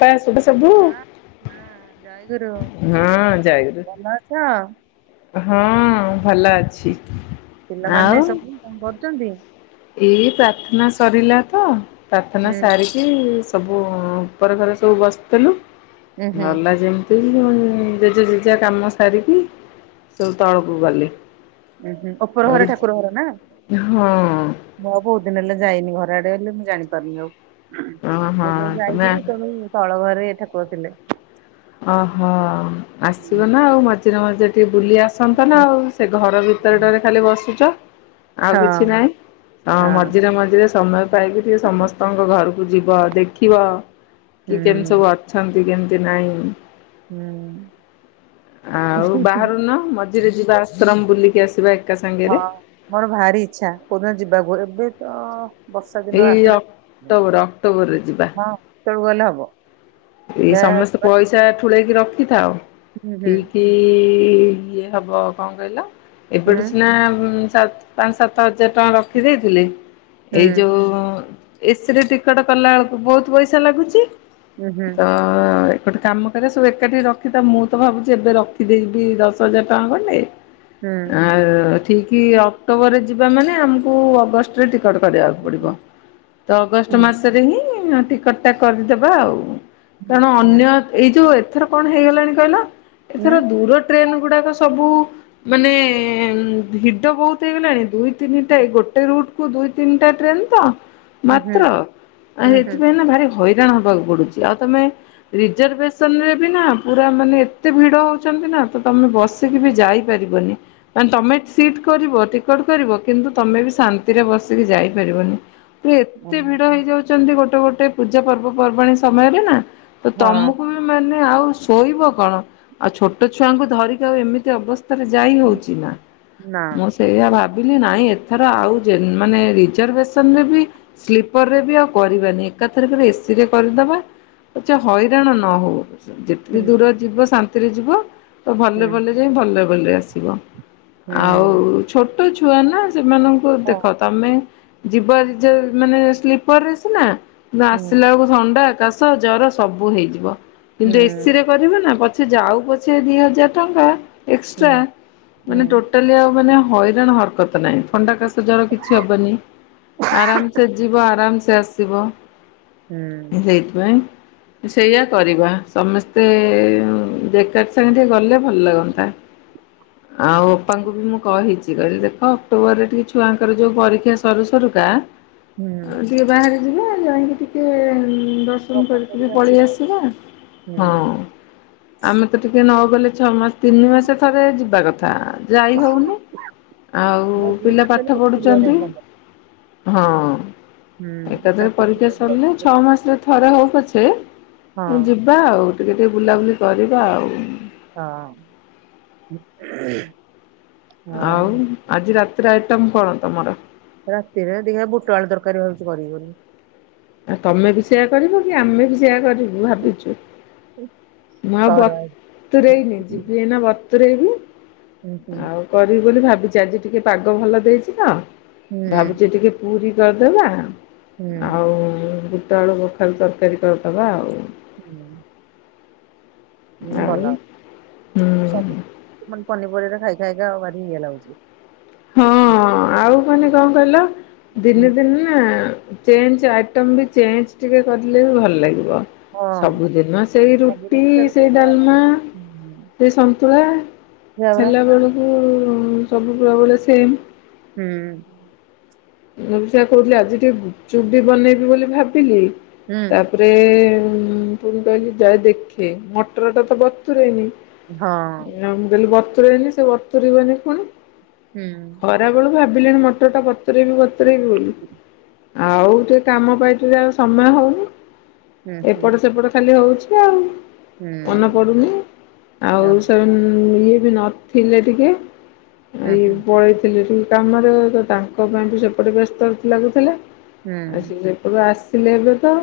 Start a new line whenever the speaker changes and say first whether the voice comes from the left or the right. left: Pass [inaudible]
right: ହୁଁ
left: ହଁ ଯାଇଥିଲି
right: କିଅଣ
left: ହଁ ଭଲ ଅଛି ଆଉ
right: ପିଲାମାନେ ସବୁ କଣ କରୁଛନ୍ତି
left: ଏଇ ପ୍ରାର୍ଥନା ସରିଲା ତ ପ୍ରାର୍ଥନା
right: ହୁଁ
left: ସାର କି ସବୁ ଉପରେ ଘରେ ସବୁ ବସିଥିଲୁ
right: ଉୁଁ ହୁଁ
left: ଭଲଲା ଯେମ ସେ ଜେଜେ ଜେଜେ କାମ ସାରିକି ସବୁ ତଳକୁ ଗଲେ।
right: ଉୁ ହୁଁ ଅପର
left: ଆଉ
right: ଘର ଠାକୁର ଘର ନା।
left: ହଁ
right: ମୁଁ ଆଉ ବହୁତ ଦିନ ହେଲେ ଯାଇନି ଘର ଆଡେ ହେଲେ ମୁଁ ଜାଣିପାରୁନି ଆଉ
left: ହଁ ହଁ
right: ମୁଁ ତ
left: ତମେ
right: ଯାଇଥିଲି ତଣେ ତଳ ଘରେ ଠାକୁର ଥିଲେ
left: ଓହୋ
right: ହୁଁ।
left: ଆସିବ ନା ଆଉ ମଝିରେ ମଝିରେ ଟିକେ ବୁଲି ଆସ। ସନ୍ତାନ
right: ହଁ
left: ଆଉ ସେ ଘର ଭିତରେଟରେ ଖାଲି ବସୁଛ। ଆଉ କିଛି ନହିଁ ହ
right: ହଁ
left: ମଝିରେ ମଝିରେ ସମୟ। ପାଇକି ଟେ ସମସ୍ତଙ୍କ ଘରକୁ ଯିବ ଦେଖିବ କି କେ ସବୁ
right: ହୁଁ
left: ଅଛନ୍ତି କେମିତି ନାହିଁ।
right: ହୁଁ
left: ଆଉ ବାହାରୁନ ମଝିରେ ଯିବା ଆଶ୍ରମ ବୁଲିକି ଆସିବା ଏକା ସାଙ୍ଗରେ।
right: ହଁ। ମୋର ଭାରି ଇଚଛା କୋଉଦିନ ଯିବାକୁ ଏବେ ତ ବର୍ଷା ଦିନ
left: ଏଇ
right: ଆସିଲା
left: ଅକ୍ଟୋବର ଅକ୍ଟୋବରରେ ଯିବା।
right: ତଳୁଗଲେ ହବ।
left: ଏଇ
right: ଯା
left: ସମସ୍ତେ ପଇସା ଠୁଳେଇକି ରଖିଥାଉ
right: ହୁଁ ହୁଁ
left: ଠିକ ଇଏ ହବ କଣ କହିଲ
right: ହୁଁ
left: ଏପଟୁ ସିନା ସ ପାଞ୍ଚ ସାତ ହଜାର ଟଙ୍କା ରଖି ଦେଇଥିଲେ ଏଇ ଯୋଉ
right: ହୁଁ
left: ଏ ସି ରେ ଟିକଟ କଲା ବେଳକୁ ବହୁତ ପଇସା ଲାଗୁଛି
right: ହୁଁ ହୁଁ
left: ତ ଗୋଟେ କାମ କରିବା ସବୁ ଏକାଠି ରଖିଥା ମୁଁ ତ ଭାବୁଛି ଏବେ ରଖିଦେଇବି ଦଶ ହଜାର ଟଙ୍କା ଖଣ୍ଡେ ଆ ଠିକ ଅକ୍ଟୋବରରେ ଯିବା ମାନେ ଆମକୁ ଅଗଷ୍ଟ ଟିକଟ କରିବାକୁ ପଡିବ ତ ଅଗଷ୍ଟ
right: ହୁଁ
left: ମାସ ହିଁ ଟିକଟ ଟା କରିଦବା ଆଉ
right: ହୁଁ
left: କାରଣ
right: ହୁଁ ହୁଁ
left: ଅନ୍ୟ ଏଇ ଯୋଉ ଏଥର କଣ ହେଇଗଲାଣି କହିଲା ଏଥର ଦୂର ଟ୍ରେନ୍ ଗୁଡାକ ସବୁ ମାନେ ଭିଡ ବହୁତ ହେଇଗଲାଣି ଦୁଇ ଦ ତିନିଟା ଗୋଟେ ରୁଟ କୁ ଦୁଇ ତିନିଟା ଟ୍ରେନ ତ ମାତ୍ର ସେଥିପାଇଁ ନା ଭାରି ହଇରାଣ ହବାକୁ ପଡୁଛି ଆଉ ତମେ ରିଜର୍ଭସନ ରେ ବି ନା ପୁରା ମାନେ ଏତେ ଭିଡ ହଉଛନ୍ତି ନା ତ ତମେ ବସ [unintelligible] କି ବି ଯାଇପାରିବନି। ନା ତମେ ସିଟ କରିବ ଟିକଟ କରିବ କିନ୍ତୁ ତମେ ବି ଶାନ୍ତିରେ ବସିକି ଯାଇପାରିବନି। ଏତେ ଭିଡ ହେଇଯାଉଛନ୍ତି ଗୋଟେ ଗୋଟେ ପୂଜା ପର୍ବପର୍ବାଣୀ ସମୟରେ ନା ତ ତମକୁ ବି ମାନେ ଆଉ ଶୋଇବ କଣ ଆଉ ଛୋଟ ଛୁଆଙ୍କୁ ଧରିକି ଆଉ ଏମିତି ଅବସ୍ ରେ ଯାଇ ହଉଛି ନା। ମୋ ସେଇଆ ଭାବିଲି ନାଇଁ ଏଥର ଆଉ ମାନେ ରିଜର୍ଭେସନ ରେ ବି ସ୍ଲିପର ରେ ବି ଆଉ କରିବାନି ଏକା ଥାରିଖରେ ଏ ସିି ରେ କରିଦବା। ଆଛ ହଇରାଣ ନ ହଉ ଯେତିକି ଦୂର ଯିବ ଶାନ୍ତିରେ ଯିବ ତ ଭଲ ଭଲ ଯ ଭଲ ଭଲରେ ଆସିବ ଆଉ ଛୋଟ ଛୁଆ ନା ସେମାନଙ୍କୁ ଦେଖ ତମେ ଯିବ ମାନେ ସ୍ଲିପର ରେ ସିନା ଆସିଲା ବେଳକୁ ଥଣ୍ଡା ଏକା ଜର ସବୁ ହେଇଯିବ କିନ୍ତୁ ଏ ସିରେ କରିବୁ ନା ପଛେ ଯାଉ ପଛେ ଦି ହଜାର ଟଙ୍କା ଏକ୍ସଟ୍ରା ମାନେ ଟୋଟାଲି ଆଉ ମାନେ ହଇରାଣ ହ ରତ ନାହିଁ ଥଣ୍ଡା କାଶ ଜର କିଛି ହବନି। ଆରାମସେ ଯିବ ଆରାମସେ ଆସିବ।
right: ହୁଁ।
left: [unintelligible] ସେଇଆ କରିବା ସମସ୍ତେ ଜ୍ୟାକେଟ୍ ସାଙ୍ଗେ ଟିକେ ଗଲେ ଭଲ ଲାଗନ୍ତା। ହ ଆଉ ଅପାଙ୍କୁ ବି ମୁଁ କହିଛି କହିଲି ଦେଖ ଅକ୍ଟୋବରରେ ଟିକେ ଛୁଆଙ୍କର ଯୋଉ ପରୀକ୍ଷା ସରୁ ସରୁକା ଆଉ ଟିକେ ବାହାରେ ଯିବେ ଯାହିକି ଟିକେ [unintelligible] ମୁଁ
right: ହଁ ହଁ
left: କହିଲି
right: ହଁ
left: ଟିକେ ପଳେଇ ଆସିବା ହଁ। ଆମେ ତ ଟିକେ ନ ଗଲେ ଛଅ ମାସ ତିନି ମାସ ଥରେ ଯିବା କଥା। ଯାଇ ହଉନି ଆଉ ପିଲା ପାଠ ପଢୁଛନ୍ତି। ହଁ ଏକାଥରେ ପରୀକ୍ଷା ସରିଲେ ଛଅ ମାସରେ ଥରେ ହଉ ପଛେ। ଯିବା ଆଉ ଟିକେ ଟିକେ ବୁଲାବୁଲି କରିବା ଆଉ।
right: ହଁ।
left: ଆଉ ଆଜି ରାତିରେ ଆଇଟମ କଣ ତମର?
right: ରାତିରେ ଦେଖ ବୁଟ ଆଳୁ ଦରକାରୀ ଭାବୁଛି କରିବୁ ବୋଲି।
left: ଆଉ ତମେ ବି ସେଇୟଆ କରିବ କି ଆମେ ବି ସେୟ କରିବୁ ଭାବି ମୁଁ ଆଉ
right: କର ହୁଁ
left: ବତରେଇନି ଯିବି ଏନା ବତରେଇବି
right: ହୁଁ
left: ଆଉ। କରିବି ବୋଲି ଭାବିଛି ଆଜି ଟିକେ ପାଗ ଭଲ ଦେଇଛି ତ
right: ହୁଁ
left: ଭାବୁଛି ଟିକେ ପୁରୀ କରିଦେବା
right: ହୁଁ
left: ଆଉ ବୁଟଆଳୁ କଖାରୁ ତରକାରୀ କରିଦେବା ଆଉ।
right: ହୁଁ
left: ଆଉ
right: ଭଲ ହବ
left: ହୁଁ
right: ସବୁ ପନିପରିବା ଖାଇ ଖାଇକ ଆଉ ଭାରି ଇଏ ଲାଗୁଛି।
left: ହଁ ଆଉ ମାନେ କଣ କହିଲ
right: ହଁ
left: ଦିନେ ଦିନ ନା ଚେଞ୍ଜ ଆଇଟମ୍ ବି ଚେଞ୍ଜ ଟିକେ କରିଲେ ବି ଭଲ ଲାଗିବ। ସବୁଦିନ ସେଇ
right: ସବୁ ହୁଁ
left: ରୁଟି
right: ସେଇଆ
left: ସେଇ ଡାଲମା ସେ ସନ୍ତୁଳା
right: ପରା
left: ହେଲା ବେଳକୁ ସବୁ ବ ବେଳେ ସେମ୍।
right: ହୁଁ।
left: ଉ ମୁଁ ସେୟା କହୁଥିଲି ଆଜି ଟିକେ ଚୁଡ଼ି ବନେଇବି ବୋଲି ଭାବିଲି ତା
right: ହୁଁ
left: ତାପରେ ପୁଣି କହିଲି ଯାଏ ଦେଖେ ମଟର ଟା ତ ବତରେନି।
right: ହଁ
left: ନା ମୁଁ କହିଲି ବତୁରଇନି ସେ ବତୁରିବନି ପୁଣି।
right: ହୁଁ।
left: ଖରାବେେଳୁ ଭାବିଲେଣି ମଟରଟା ଗରେ ବତୁରାଇବି ବତୁରିଏବି ବି ବୋଲି ଆଉ ଟିକେ କାମ ପାଇଟି ରେ ସମୟ ହଉନି।
right: ହୁଁ ହୁଁ ହୁଁ ହୁଁ
left: ଏପଟ ସେପଟ ଖାଲି ହଉଛି ଆଉ।
right: ହୁଁ
left: ମନେ
right: ହୁଁ
left: ପଡ଼ୁନି ଆଉ ସେମାନେ ଇଏ ବି ନଥିଲେ ଟିକେ ଆଇ ପଳେଇଥିଲି ଟିକ କାମରେ ତ ତାଙ୍କ ପାଇଁ ବି ସେପଟେ ବ୍ୟସ୍ତ ଲାଗୁଥିଲା।
right: ହୁଁ
left: ଆ ସେ ଯେପଟୁ ଆସିଲେ ଏବେ ତ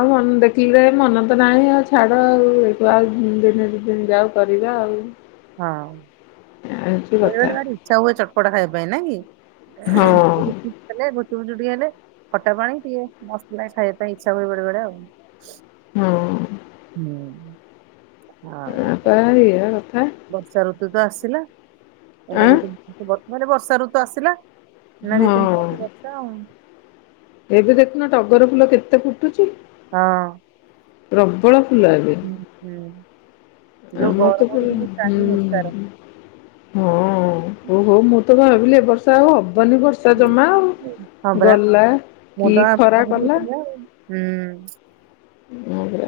left: ଆଉ ମନ ଦେଖିଲି ମନ ତ ନାହିଁ ଆଉ ଛାଡ ଆଉ ଆଉ ଦିନ ଦ ଦିନ ଯାଉ କରିବା ଆଉ
right: ହଁ
left: ଏମିତି କଥା
right: ବେଳେବେେଳେ ଭାର ଇଚ୍ଛା ହୁଏ ଚଟପଟ ଖାଇବା ପାଇଁ ନ କି?
left: ହଁ
right: [inaudible] ହେଲେ ଗୁଚୁୁଚ ଟିକେ ହେଲେ ଖଟା ପାଣି ଟିକେ ମସ୍ ଲାଗେ ଖାଇବା ପାଇଁ ଇଚଛା ହୁଏ ବେ ବେଳେ ଆଉ
left: ହଁ।
right: ହୁଁ। ଆଉ
left: ଆପ ହେଇ କଥା।
right: ବର୍ଷା ଋତୁ ତ ଆସିଲା ଏ
left: ଆଁ
right: ଦ ବର୍ତ୍ତ ବର୍ଷା ଋତୁ ଆସିଲା। ନଦୀ ଦିନ
left: ହଁ
right: ମାସି ବଛ।
left: ଏବେ ଦେଖୁନ ଟଗର ଫୁଲ କେତେ ଫୁଟୁଛି।
right: ହଁ।
left: ପ୍ରବଳ ଫୁଲ ଏବେ
right: ହୁଁ ହୁଁ। ଯୋଉ
left: ଆମର ତ ହୁଁ।
right: ଗରମରୁ ଟିକେ ତ୍ରାହି ନିସ୍ତାର
left: ହଁ ଓହୋ ମୁଁ ତ ଭାବିଲି ଏବ ବର୍ଷା ଆଉ ହବାନି ବର୍ଷା ପସା ଜମା ଆଉ ଗଲା କି
right: ମୁଦ ଆଉ
left: ଖରା
right: ହୁଁ।
left: କଲା ଆଗ୍ର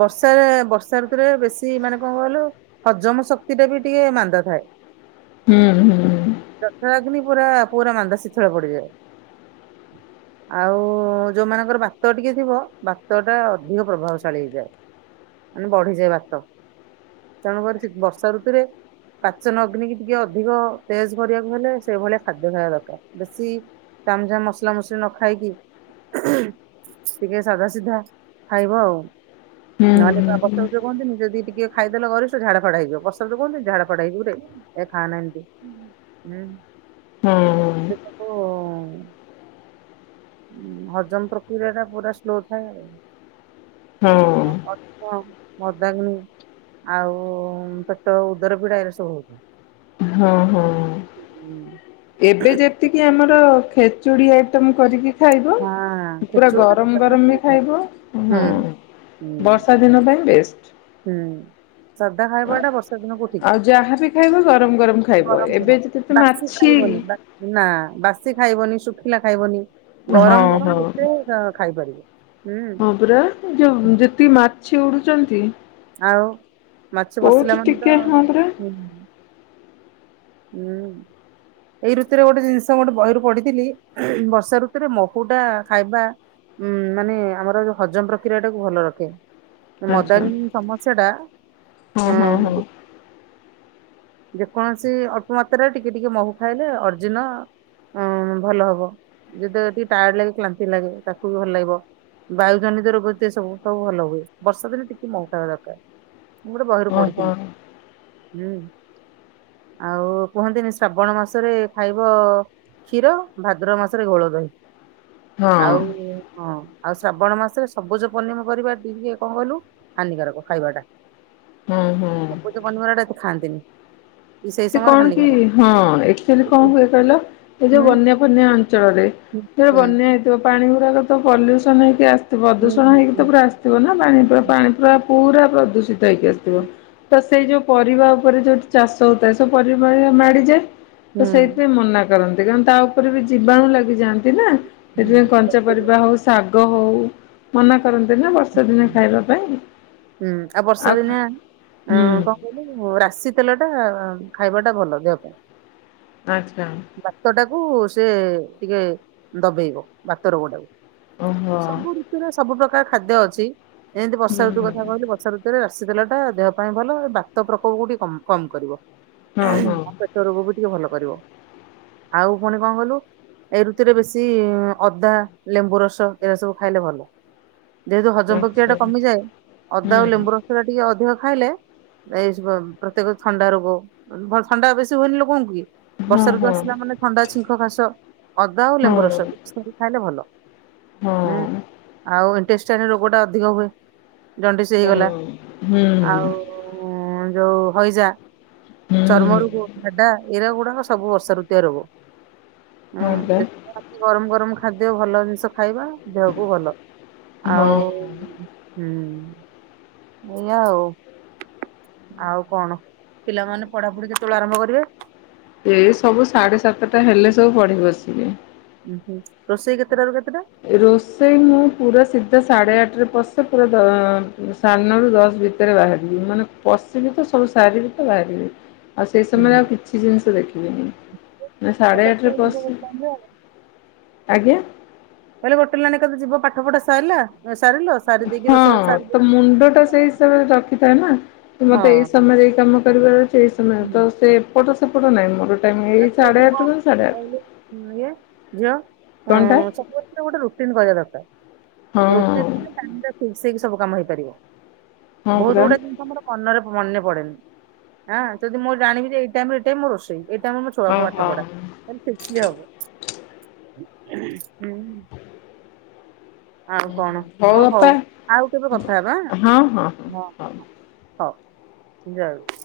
right: ବର୍ଷାରେ ବର୍ଷା ଋତୁରେ ବେଶୀ ମାନେ କଣ କହିଲୁ। ହଜମ ଶକ୍ତି ଟା ବି ଟିକେ ମାନ୍ଦା ଥାଏ।
left: ହୁଁ ହୁଁ
right: ଦକ୍ଷ ଲଗ୍ନୀ ପୁରା ପୁରା ମାନ୍ଦା ଶୀଥଳ ପଡିଯାଏ। ଆଉ ଯୋଉମାନଙ୍କର ବାତ ଟିକେ ଥିବ ବା ବାତ ଟା ଅଧିକ ପ୍ରଭାବଶାଳୀ ହେଇଯାଏ ମାନେ ବଢିଯାଏ ବାତ ତେଣୁକରି ସେ ବର୍ଷା ଋତୁରେ ପାଚନ ଅଗ୍ନିିକି ଟିକେ ଅଧିକ ତେଜ୍ କରିବାକୁ ହେଲେ ସେଭଳିଆ ଖାଦ୍ୟ ଖାଇବା ଦରକାର ବେଶୀ ତାମ ଯା ମସଲା ମସଲି ନ ଖାଇକି ଟିକେ ସାଧା ସିଧା ଖାଇବ ଆଉ
left: ହୁଁ
right: ନହେଲେ ତ
left: ହୁଁ
right: ବସଦ ଯ କହନ୍ତି ନିଜ ଦି ଟିକେ ଖାଇଦେଲେ ଗରିଷ୍ ଝାଡ଼ ଫାଡା ହେଇଯିବ ବସାଦ କୁହନ୍ତି ଝାଡ଼ ଫାଡା ହେଇ ଯିବରେ ଏ ଖାଉ ନାହାନ୍ତି ଉଁ।
left: ହଁ।
right: [unintelligible] ଉଁ ହଜମ ପ୍ରକ୍ରିୟା ଟା ପୁରା ସ୍ଲୋ ଥାଏ ଆଉ।
left: ହଁ।
right: [unintelligible] ଆଉ ପେଟ ଉଦର ପିଡାରେ ସବୁକୁ।
left: ହଁ ହଁ ଏବେ ଯେତ୍ ଏତିକି ଆମର ଖେଚୁଡ଼ି ଆଇଟମ୍ କରିକି ଖାଇବ
right: ହଁ
left: ପୁରା
right: ଖେଚୁଡି ଟା ପେଟ
left: ଗରମ
right: ପାଇଁ
left: ଗରମ ବି
right: ବହୁତ ଭଲ
left: ଖାଇବ ହଁ।
right: ହୁଁ ହୁଁ
left: ବର୍ଷା ଦିନ ପାଇଁ ବେଷ୍ଟ।
right: ହୁଁ ସାଧା ଖାଇବା ଟା ବର୍ଷା ଦିନକୁ ଠିକ୍।
left: ଆଉ ଯାହାବି ଖାଇବ ଗରମ ଗରମ ଖାଇବ
right: ଗରମ
left: ଏବେ
right: ଦିନ
left: ଯେ କେତେ
right: ବାସି
left: ମାଛି
right: ଖାଇବନି ଵା ନା ବାସି ଖାଇବନି ଶୁଖିଲା ଖାଇବନି।
left: ହଁ
right: ଗରମ ଗରମ
left: ହଁ।
right: ଯେତେ ଖାଇ ପାରିବ ହୁଁ।
left: ହଁ ପରା ଯୋଉ ଯେତିକି ମାଛି ଉଡୁଛନ୍ତି।
right: ଆଉ ମାଛ ପଶିଲା
left: କୋଉଠି
right: ମାନେ ତ
left: ଟିକେ ହଁ ପରା
right: ହୁଁ। ହୁଁ। ଏଇ ଋତୁରେ ଗୋଟେ ଜିନିଷ ଗୋଟେ ବହିରୁ ପଢିଥିଲି ବର୍ଷା ଋତୁରେ ମହୁ ଟା ଖାଇବା ଉଁ ମାନେ ଆମର ଯୋଉ ହଜମ ପ୍ରକ୍ରିୟା ଟାକୁ ଭଲ ରଖେ।
left: ଆଚ୍ଛା
right: ମଦାଙ୍ଗ ସମସ୍ୟା ଟା
left: ହଁ ହଁ
right: ହୁଁ।
left: ହଁ
right: ଯେକୌଣସି ଅଳ୍ପ ମାତ୍ରାରେ ଟିକେ ଟିକେ ମହୁ ଖାଇଲେ ଅର୍ଜିଁନ ହଁ ଭଲ ହବ ଯେତେବେଳେ ଟିକେ ଟାୟାର୍ଡ ଲାଗେ କ୍ଳାନ୍ତି ଲାଗେ ତାକୁ ବି ଭଲ ଲାଗିବ। ବାୟୁ ଜନିତ ରୋଗ ଯେତେ ସବୁ ସବୁ ଭଲ ହୁଏ ବର୍ଷା ଦିନେ ଟିକେ ମହୁ ଖାଇବା ଦରକାର। ମୁଁ ଗୋଟେ ବହିରୁ
left: ହଁ
right: ପଢ଼ି ଥିଲି
left: ହଁ
right: ହୁଁ। ଆଉ କୁହନ୍ତିନି ଶ୍ରାବଣ ମାସରେ ଖାଇବ କ୍ଷୀର ଭାଦ୍ରବ ମାସରେ ଘୋଳ ଦହି
left: ହଁ
right: ଆଉ ହଁ। ଆଉ ଶ୍ରାବଣ ମାସରେ ସବୁଜ ପନିପରିବା ବି କଣ କହିଲୁ ହାନି କାରକ ଖାଇବା ଟା।
left: ହଁ ହୁଁ।
right: ସବୁଜ ପନିପରିବା ଟା ଏତେ ଖାଆନ୍ତିନି। ସେଇ
left: ସେ
right: ସମୟରେ
left: କଣ କି
right: ହାନିକାରକ।
left: ହଁ ଏଚୁଆଲି କଣ ହୁଏ କହିଲା ଏ ଯୋଉ
right: ହୁଁ
left: ବନ୍ୟା ଫନ୍ୟା ଅଞ୍ଚଳରେ।
right: ହୁଁ
left: ଯୋଉ
right: ହୁଁ।
left: ବନ୍ୟା। ପାଣି ଗୁଡ଼ାକ ତ ପଲ୍ୟୁସନ୍ ହେଇକି ଆସିଥିବ
right: ହୁଁ
left: ପ୍ରଦୂଷଣ
right: ହୁଁ
left: ହେଇକି ତ ପୁରା ଆସିଥିବ ନା ପାଣି ପୁରା
right: ହୁଁ।
left: ପାଣି ପୁରା ପୁରା ପ୍ରଦୂଷିତ ହେଇକି ଆସିଥିବ ତ ସେଇ ଯୋଉ ପରିବା ଉପରେ ଯୋଉ ଚାଷ ଯୋଉ ଚାଷ ପରିବା ମାଡ଼ିଯାଏ
right: ହୁଁ
left: ତ ସେଇଥି ପାଇଁ ମନା କରେ। କରନ୍ତି କାରଣ ତା ଉପରେ ବି ଜୀବାଣୁ ଲାଗିଯାଆନ୍ତି ନା
right: ହୁଁ
left: ସେଥିପାଇଁ କଞ୍ଚା ସବୁଜ ପରିବା ହଉ ଶାଗ ହଉ ମନା କରନ୍ତି ନା ବର୍ଷା ଦିନ ଖାଇବା ପାଇଁ
right: ହୁଁ ବର୍ଷା ଦିନେ
left: ଆଉ
right: ଅଁ କଣ ରାଶି ତେଲ ଟା ଖାଇବାଟା ଭଲ ଦେହ ପାଇଁ।
left: ଆଚ୍ଛା।
right: ଵାତ ଟାକୁ ସେ ଟିକେ ଦବେଇବ ଵାତ ରୋଗ ଟାକୁ।
left: ଓହୋ
right: ସବୁ ଋତୁରେ ସବୁ ପ୍ରକାର ଖାଦ୍ୟ ଅଛି। ଏମିତି ବର୍ଷା ଋତୁ କଥା
left: ହୁଁ।
right: କହିଲି ବର୍ଷା ଋତୁ ରେ ରାଶି ତେଲା ଟା ଦେହ ପାଇଁ ଭଲଅ। ବାତ ପ୍ରକୋପ କୁ ଟିକେ କ କମ କରିବ।
left: ହଁ ହଁ
right: ବାତ ରୋଗକୁ ବି ଟିକେ ଭଲ କରିବ। ଆଉ ପୁଣି କଣ କହିଲୁ? ଏଇ ଋତୁରେ ବେଶୀ ଅଦା, ଲେମ୍ବୁ ରସ ଏରା ସବୁ ଖାଇଲେ ଭଲ। ଯେହେତୁ ହଜମ ପ୍ରକ୍ରିୟା
left: ଆଚ୍ଛା
right: ଟା କମିଯାଏ। ଅଦା ଆଉ
left: ହୁଁ
right: ଲେମ୍ବୁ ରସ ଟା ଟିକେ ଅଧିକ ଖାଇଲେ ଏଇ ଶୁଣ ପ୍ରତ୍ୟେକ ଥଣ୍ଡା ରୋଗ, ଥଣ୍ଡା ବେଶୀ ହୁଏନି ଲୋକଙ୍କୁ କି?
left: ହଁ
right: ବର୍ଷା ଋତୁ
left: ହଁ
right: ଆସିଲା ମାନେ ଥଣ୍ଡା, ଛିଙ୍କ, କାଶ, ଅଦା ଆଉ
left: ହଁ
right: ଲେମ୍ବୁ ରସ ଖାଇଲେ ଭଲ।
left: ହୁଁ।
right: ଆଉ ଇଣ୍ଟେଷ୍ଟାଇନ ରୋଗଟା ଅଧିକ ହୁଏ। ଜଣ୍ଡିସ୍ ହେଇଗଲା
left: ହୁଁ
right: ଆଉ
left: ହୁଁ
right: ଯୋଉ ଯୋଉ ହଇଜା। ଚର୍ମରୁ ଏଟା ଏଡ଼େ ବଡ଼ ସବୁ ବର୍ଷା ଋତୁୟ ରୋଗ।
left: ହଁ ପା
right: ହୁଁ ତାକି ଗରମ ଗରମ ଖାଦ୍ୟ ଭଲ ଜିନିଷ ଖାଇବା ଦେହକୁ ଭଲ
left: ହଁ
right: ଆଉ। ହୁଁ। ଏଇଆ ଆଉ। ଆଉ କଣ- ପିଲାମାନେ ପଢାପଢି କେତେବେଳେ ଆରମ୍ଭ କରିବେ?
left: ଏଇ ସବୁ ସାଢେ ସାତଟା ହେଲେ ସବୁ ପଢିବ ବସିକି।
right: ଉ ହୁଁ ରୋଷେଇ କେତେଟା ରୁ କେତେଟା?
left: ରୋଷେଇ ମୁଁ ପୁରା ସିଧା ସାଢ଼େ ଆଠରେ ପଶେ ପୁରା ଧ ଅ ସାଢ଼େ ନରୁ ଦଶ ଭିତରେ ବାହାରିବି ମାନେ ପସିବି ତ ସବୁ ସାରିବି ତ ବାହାରିବି। ଆଉ ସେଇ ସମୟରେ ଆଉ କିଛି ଜିନିଷ ଦେଖିବିନି ମାନେ ସାଢ଼େ ଆଠରେ
right: ଏକାଥରେ ଯିବ
left: ପଶି
right: ଗୋଟେ ଲାଇନ୍ ରେ ଆଉ
left: ଆଜ୍ଞା।
right: କହିଲେ ଗୋଟେଲ ମାନେକର ଯିବ ପାଠ ପଢା ସାରିଲା ସାରିଲ ସାରି ଦେଇକି
left: ହଁ
right: ରୋଷେଇବାସ ସାରି
left: ତ
right: ଦେଇକି
left: ମୁଣ୍ଡ ଟା ସେଇ ହିସାବରେ ରଖିଥା ନା।
right: ହଁ
left: ମତେ ଏଇ ସମୟରେ ଏଇ କାମ କରିବାର ଅଛି ଏଇ ସମୟରେ ତ ସେ ଏପଟ ସେପଟ ନାହିଁ ମୋର। ଟାଇମ୍ ଏଇ
right: ଆସିବା
left: ସାଢ଼େ
right: ପାଇଁ
left: ଆଠରୁ ସାଢ଼େ ଆଠ
right: କଣ କହିଲି ଝିଅ
left: କଣଟା
right: ଗୋଟେ ରୁଟିନ କରିବା ଦରକାର
left: ହଁ
right: ରୁଟିନକୁ ଟାଇମରେ ମିସେଇକି ସବୁ କାମ ହେଇପାରିବ।
left: ହଁ
right: ବହୁତ
left: ପରା
right: ଗୁଡିଏ ଜିନିଷମୋର ମନରେ ମନେ ପଡେନିଁ ଆ ଯଦି ମୁଁ ଜାଣିବି ଯେ ଏଇ ଟାଇମ ରେ ଏଇଟାଇମ ରୋଷେଇ ଏଇ ଟାଇମ ଛୁଆଙ୍କୁ ପାଠ
left: ଓହୋ
right: ପଢ଼ା ମାନେ ଖୁସୀ ଆଉ। ଆଉ କଣ ଓ ହଉ ଆଉ କେବେ କଥା ହବା ହଁ ହ। ହଉ ଜୟ